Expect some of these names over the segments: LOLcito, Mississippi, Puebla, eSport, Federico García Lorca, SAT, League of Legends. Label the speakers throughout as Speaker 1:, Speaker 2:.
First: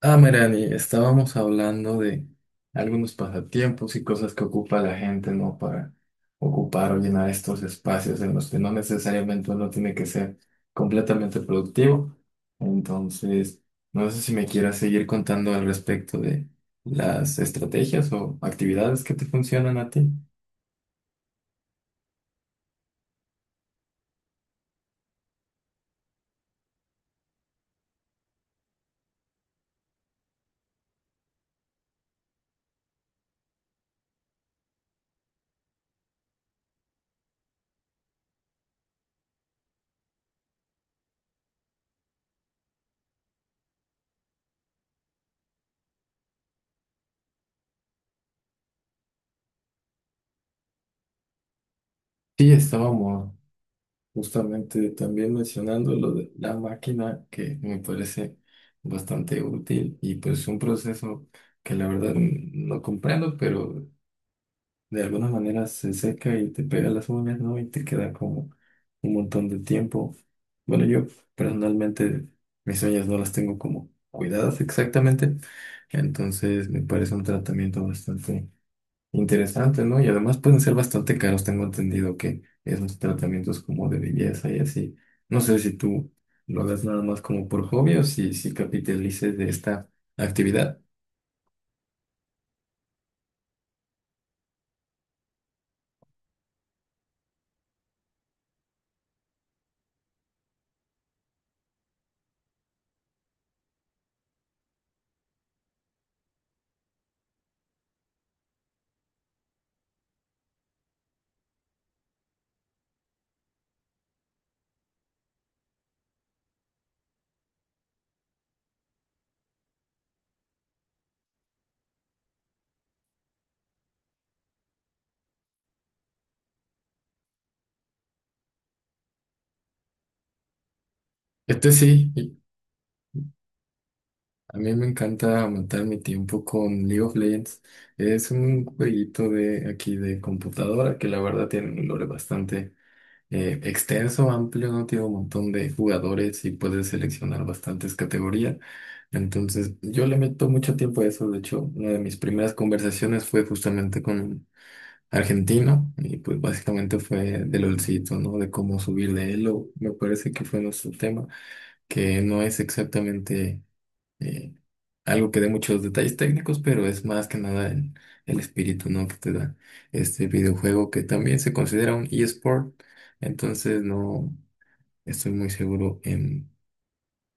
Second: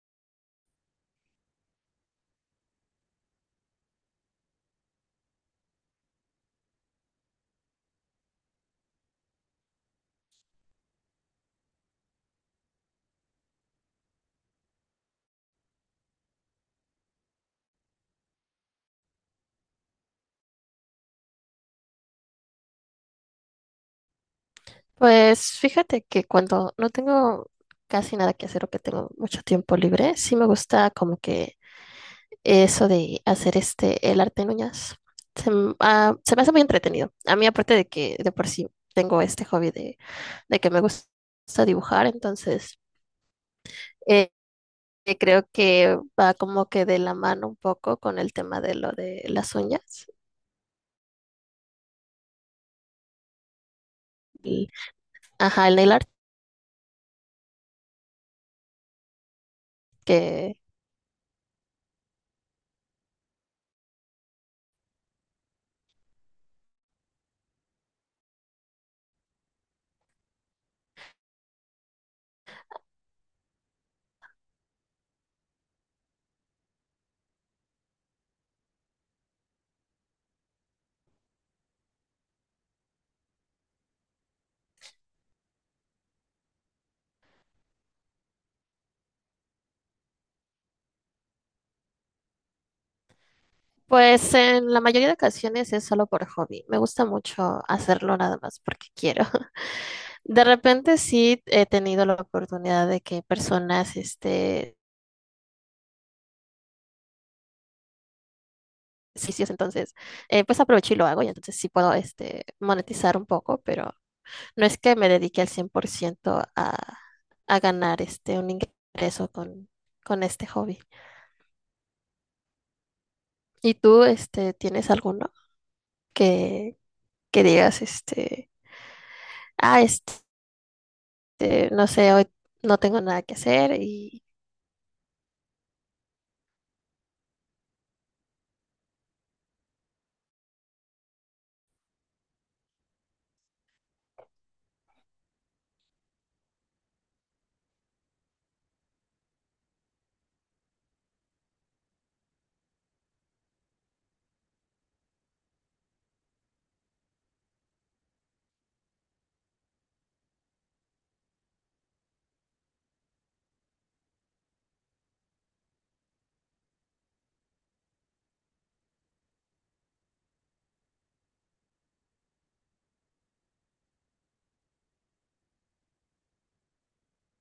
Speaker 1: Ah, Merani, estábamos hablando de algunos pasatiempos y cosas que ocupa la gente, ¿no? Para ocupar o llenar estos espacios en los que no necesariamente uno tiene que ser completamente productivo. Entonces, no sé si me quieras seguir contando al respecto de las estrategias o actividades que te funcionan a ti.
Speaker 2: Pues fíjate que cuando no tengo casi nada que hacer o que tengo mucho tiempo libre, sí me gusta como que eso de hacer el arte en uñas. Se me hace muy entretenido. A mí, aparte de que de por sí tengo este hobby de que me gusta dibujar, entonces eh, creo que va como que de la mano un poco con el tema de lo de las uñas.
Speaker 1: Sí, estábamos
Speaker 2: Y,
Speaker 1: justamente también
Speaker 2: ajá, el nail
Speaker 1: mencionando
Speaker 2: art.
Speaker 1: lo de la máquina, que me parece bastante útil, y pues un proceso que la verdad no comprendo, pero de alguna manera se seca y te pega las uñas, ¿no? Y te queda como un montón de tiempo. Bueno, yo personalmente mis uñas no las tengo como cuidadas exactamente, entonces me parece un tratamiento bastante interesante, ¿no? Y además pueden ser bastante caros, tengo entendido que esos tratamientos como de belleza y así. No sé si tú lo hagas nada más como por hobby o si capitalices de esta actividad.
Speaker 2: Pues en la mayoría de ocasiones es solo por hobby. Me gusta mucho hacerlo nada más porque quiero. De repente sí he tenido la oportunidad de que personas, servicios, entonces, pues aprovecho y lo hago y entonces sí puedo, monetizar un poco, pero no es que me dedique al 100% a ganar, un ingreso con este hobby. ¿Y tú, tienes alguno que, que digas, ah, este
Speaker 1: Este
Speaker 2: no sé,
Speaker 1: sí,
Speaker 2: hoy
Speaker 1: y
Speaker 2: no tengo nada que hacer y
Speaker 1: a mí me encanta aumentar mi tiempo con League of Legends. Es un jueguito de aquí de computadora que la verdad tiene un lore bastante extenso, amplio, ¿no? Tiene un montón de jugadores y puedes seleccionar bastantes categorías. Entonces, yo le meto mucho tiempo a eso. De hecho, una de mis primeras conversaciones fue justamente con un argentino y pues básicamente fue del LOLcito, ¿no? De cómo subir de elo. Me parece que fue nuestro tema, que no es exactamente eh, algo que dé muchos detalles técnicos, pero es más que nada el espíritu, ¿no? Que te da este videojuego, que también se considera un eSport. Entonces no estoy muy seguro en,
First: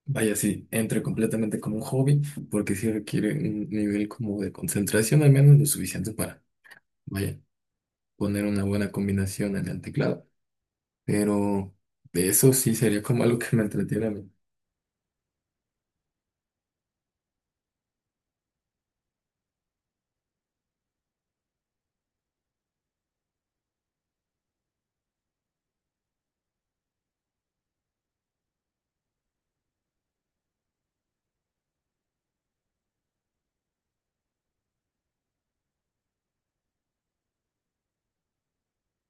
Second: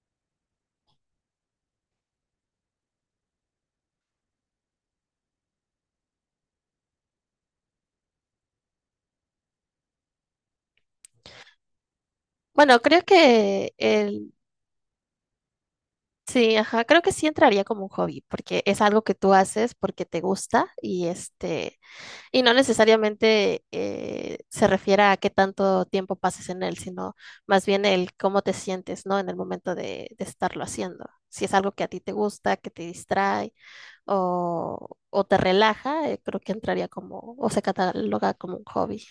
Speaker 1: vaya, si entre completamente como un hobby, porque sí requiere un nivel como de concentración, al menos lo suficiente para, vaya, poner una buena combinación en el teclado, pero de eso sí
Speaker 2: bueno, creo
Speaker 1: sería como algo que me
Speaker 2: que
Speaker 1: entretiene a mí.
Speaker 2: sí, ajá, creo que sí entraría como un hobby, porque es algo que tú haces porque te gusta y y no necesariamente se refiere a qué tanto tiempo pases en él, sino más bien el cómo te sientes, ¿no? En el momento de estarlo haciendo. Si es algo que a ti te gusta, que te distrae o te relaja, creo que entraría como, o se cataloga como un hobby.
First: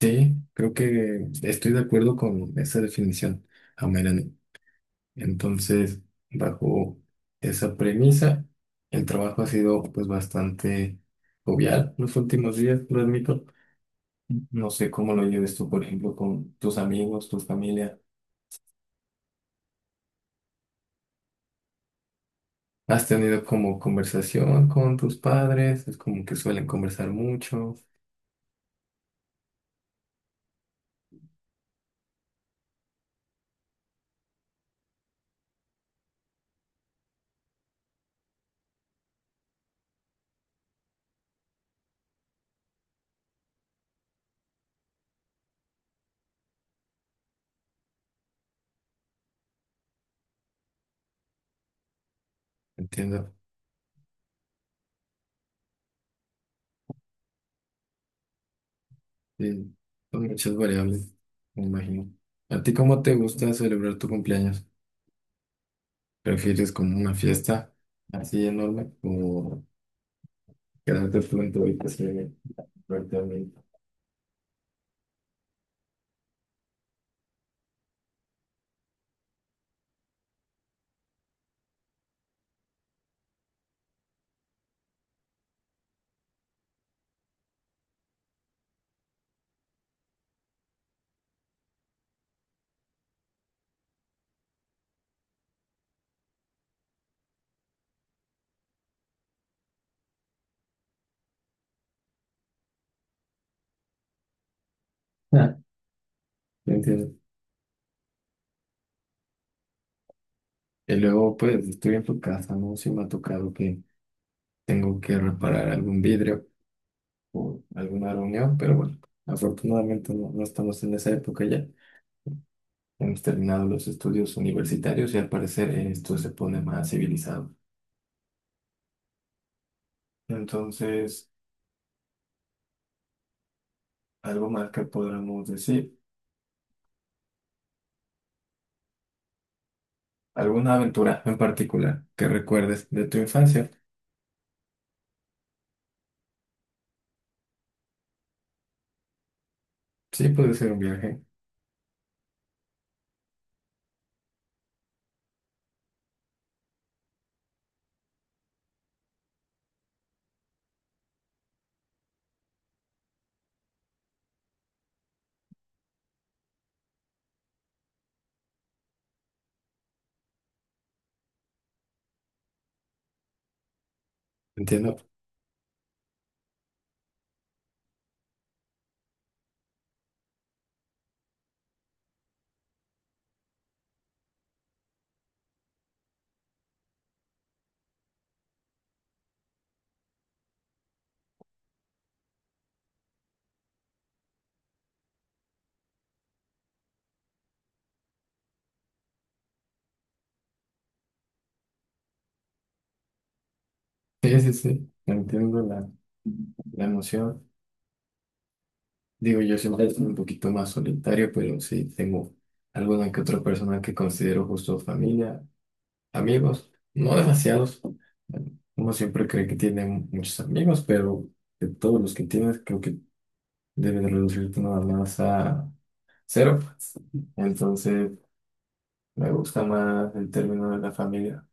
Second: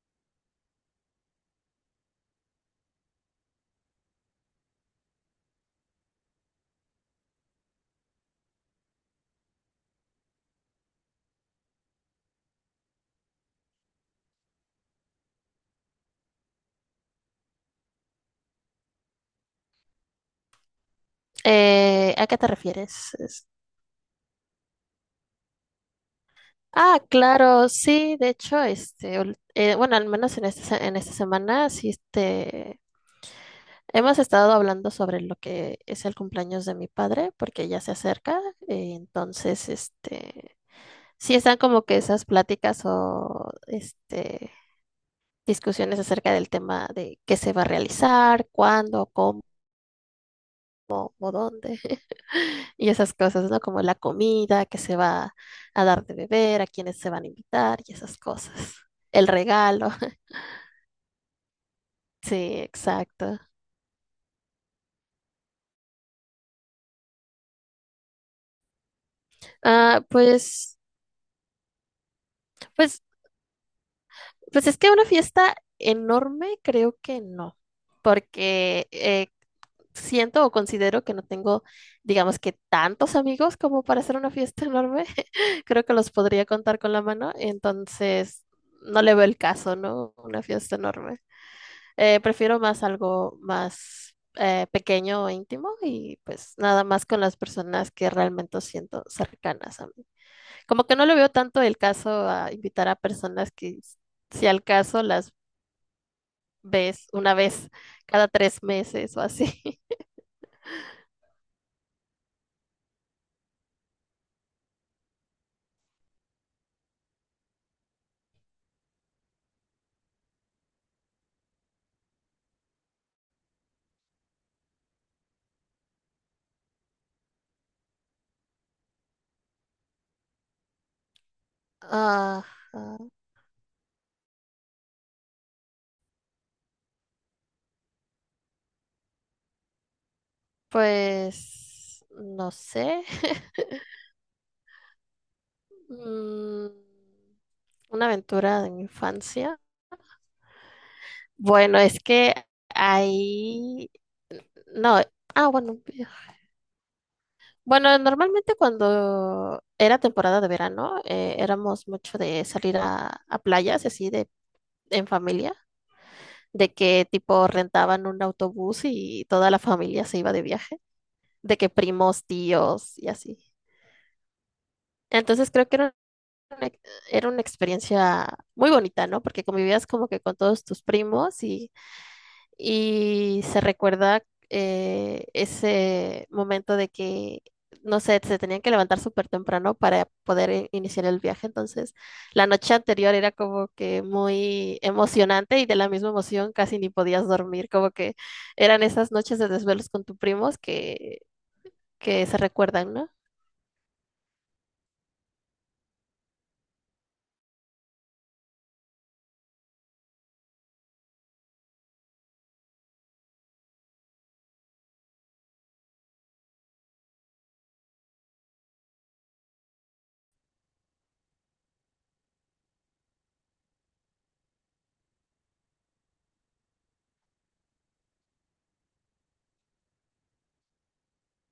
Speaker 1: Sí, creo que estoy de acuerdo con esa definición. Amén. Entonces, bajo esa premisa, el trabajo ha sido pues bastante jovial los últimos días, lo admito. No sé cómo lo lleves tú, por ejemplo, con tus amigos, tu familia.
Speaker 2: ¿A qué te
Speaker 1: ¿Has
Speaker 2: refieres?
Speaker 1: tenido
Speaker 2: Es-.
Speaker 1: como conversación con tus padres? Es como que suelen
Speaker 2: Ah,
Speaker 1: conversar
Speaker 2: claro,
Speaker 1: mucho.
Speaker 2: sí, de hecho, bueno, al menos en en esta semana, sí, hemos estado hablando sobre lo que es el cumpleaños de mi padre, porque ya se acerca, entonces, sí están como que esas pláticas o discusiones acerca del tema de qué se va a realizar, cuándo, o dónde. Y esas
Speaker 1: Entiendo.
Speaker 2: cosas, ¿no? Como la comida que se va a dar de beber, a quienes se van a invitar y esas cosas. El
Speaker 1: Sí,
Speaker 2: regalo.
Speaker 1: son muchas variables, me imagino.
Speaker 2: Sí,
Speaker 1: ¿A ti cómo te
Speaker 2: exacto.
Speaker 1: gusta celebrar tu cumpleaños? ¿Prefieres como una fiesta así enorme o
Speaker 2: Ah, pues,
Speaker 1: quedarte tú en tu habitación?
Speaker 2: pues,
Speaker 1: Pero
Speaker 2: pues es que una fiesta enorme creo que no, porque siento o considero que no tengo, digamos que tantos amigos como para hacer una fiesta enorme. Creo que los podría contar con la mano, entonces no le veo el caso, ¿no? Una fiesta enorme. Prefiero más algo más pequeño o íntimo y pues nada más con las personas que realmente siento cercanas a mí. Como que no le veo tanto el caso a invitar a personas si al caso las
Speaker 1: ah,
Speaker 2: ves
Speaker 1: ¿me
Speaker 2: una vez cada 3 meses o así.
Speaker 1: y luego, pues, estoy en tu casa, ¿no? Si me ha tocado que tengo que reparar algún vidrio o alguna reunión, pero bueno, afortunadamente no, no estamos en esa época ya. Hemos terminado los estudios universitarios y al parecer esto se pone más civilizado. Entonces,
Speaker 2: Ajá,
Speaker 1: algo más que podamos decir, alguna aventura en
Speaker 2: pues
Speaker 1: particular que
Speaker 2: no
Speaker 1: recuerdes
Speaker 2: sé.
Speaker 1: de tu infancia.
Speaker 2: Mm, una aventura de mi infancia.
Speaker 1: Sí, puede ser un viaje,
Speaker 2: Bueno, es que ahí... No, bueno. Bueno, normalmente cuando era temporada de verano, éramos mucho de salir a playas, así de en familia, de que tipo rentaban un autobús y toda la familia se iba de viaje, de que primos, tíos y así.
Speaker 1: entiendo.
Speaker 2: Entonces creo que una, era una experiencia muy bonita, ¿no? Porque convivías como que con todos tus primos y se recuerda ese momento de que, no sé, se tenían que levantar súper temprano para poder iniciar el viaje. Entonces, la noche anterior era como que muy emocionante y de la misma emoción casi ni podías dormir, como que eran esas noches de desvelos con tus primos que se recuerdan, ¿no?
Speaker 1: Sí, sí, sí, entiendo la emoción. Digo, yo siempre soy un poquito más solitario, pero sí tengo alguna que otra persona que considero justo familia, amigos, no demasiados. Uno siempre cree que tiene muchos amigos, pero de todos los que tienes, creo que debes reducirte nada más a cero. Entonces, me gusta más el término de la familia.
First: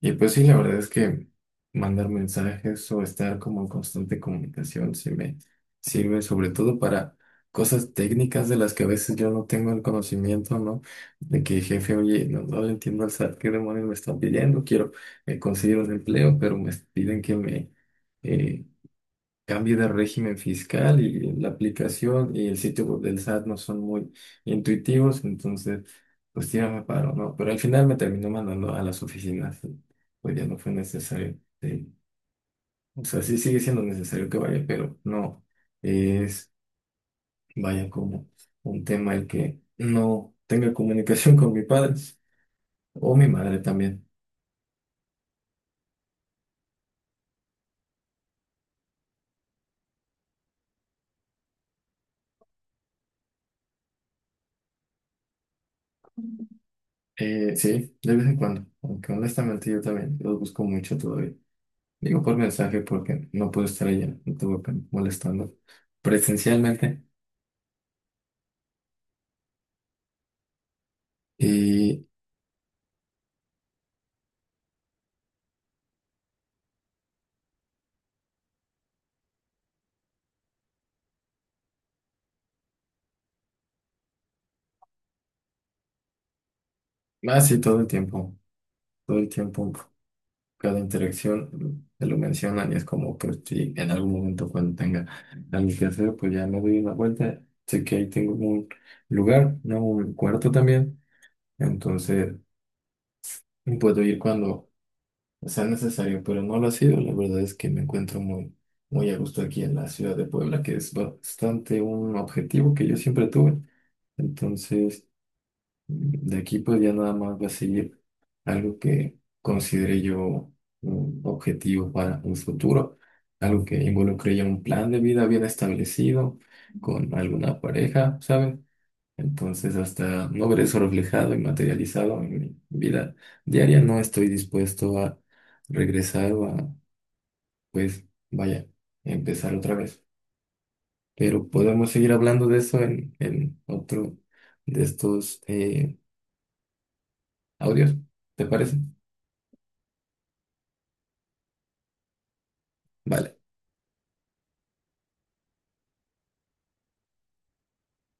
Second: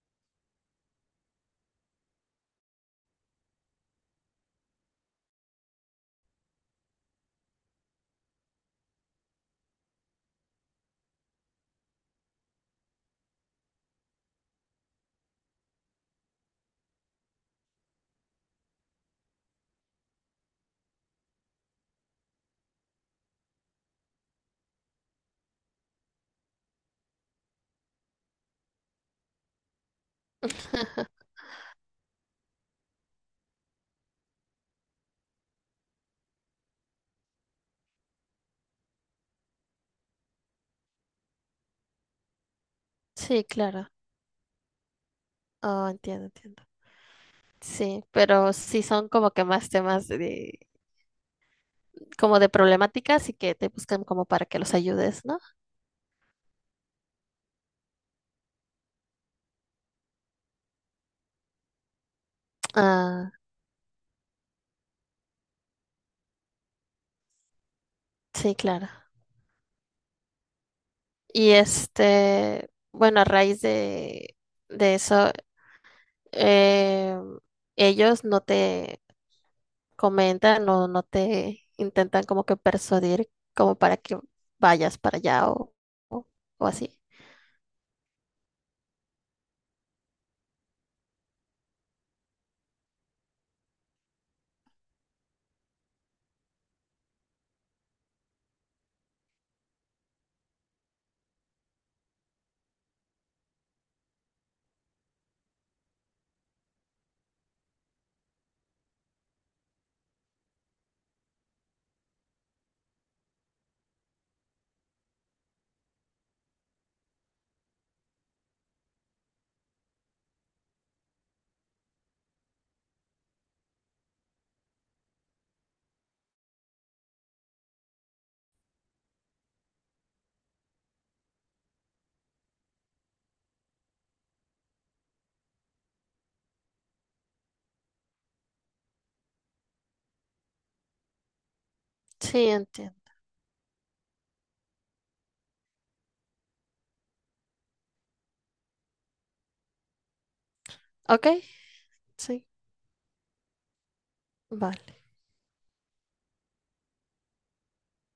Speaker 1: Y pues sí, la verdad es que mandar mensajes o estar como en constante comunicación sí me sirve sobre todo para cosas técnicas de las que a veces yo no tengo el conocimiento, ¿no? De que jefe, oye, no, no le entiendo al SAT, ¿qué demonios me están pidiendo? Quiero conseguir un empleo, pero me piden que me, eh, cambio de régimen fiscal, y la aplicación y el sitio web del SAT no son muy intuitivos, entonces pues tírame paro, ¿no? Pero al final me terminó mandando a las oficinas, y pues ya no fue necesario. Sí. O sea, sí sigue siendo necesario que vaya, pero no es, vaya, como un tema el que no tenga comunicación con mi padre o mi
Speaker 2: Sí,
Speaker 1: madre
Speaker 2: claro.
Speaker 1: también.
Speaker 2: Oh, entiendo, entiendo. Sí, pero sí son como que más temas de, como de problemáticas y que te buscan como para que los ayudes, ¿no?
Speaker 1: Sí, de vez en cuando, aunque honestamente yo también los busco mucho todavía. Digo por mensaje porque
Speaker 2: Ah,
Speaker 1: no pude estar allá, estuve pen- molestando presencialmente,
Speaker 2: sí, claro. Y
Speaker 1: y
Speaker 2: este, bueno, a raíz de eso, eh, ellos no te comentan o no te intentan como que persuadir como para que vayas para allá o, o así.
Speaker 1: así todo el tiempo, cada interacción se lo mencionan, y es como que si en algún momento cuando tenga algo que hacer, pues ya me doy una vuelta, sé que ahí tengo un lugar, ¿no? Un cuarto también, entonces puedo ir cuando sea necesario, pero no lo ha sido. La verdad es que me encuentro muy, muy a gusto aquí en la ciudad de Puebla, que es bastante un objetivo que yo siempre tuve. Entonces, mm, de aquí pues ya nada más va a seguir algo que considere yo un objetivo para un futuro, algo que involucre ya un plan de vida bien establecido con alguna pareja, ¿sabes? Entonces, hasta no ver eso reflejado y materializado en mi vida diaria, no estoy dispuesto a regresar o a, pues, vaya, empezar otra vez. Pero podemos seguir
Speaker 2: Sí,
Speaker 1: hablando de eso
Speaker 2: entiendo.
Speaker 1: en otro de estos audios, ¿te parece?
Speaker 2: Ok, sí,
Speaker 1: Vale.
Speaker 2: vale.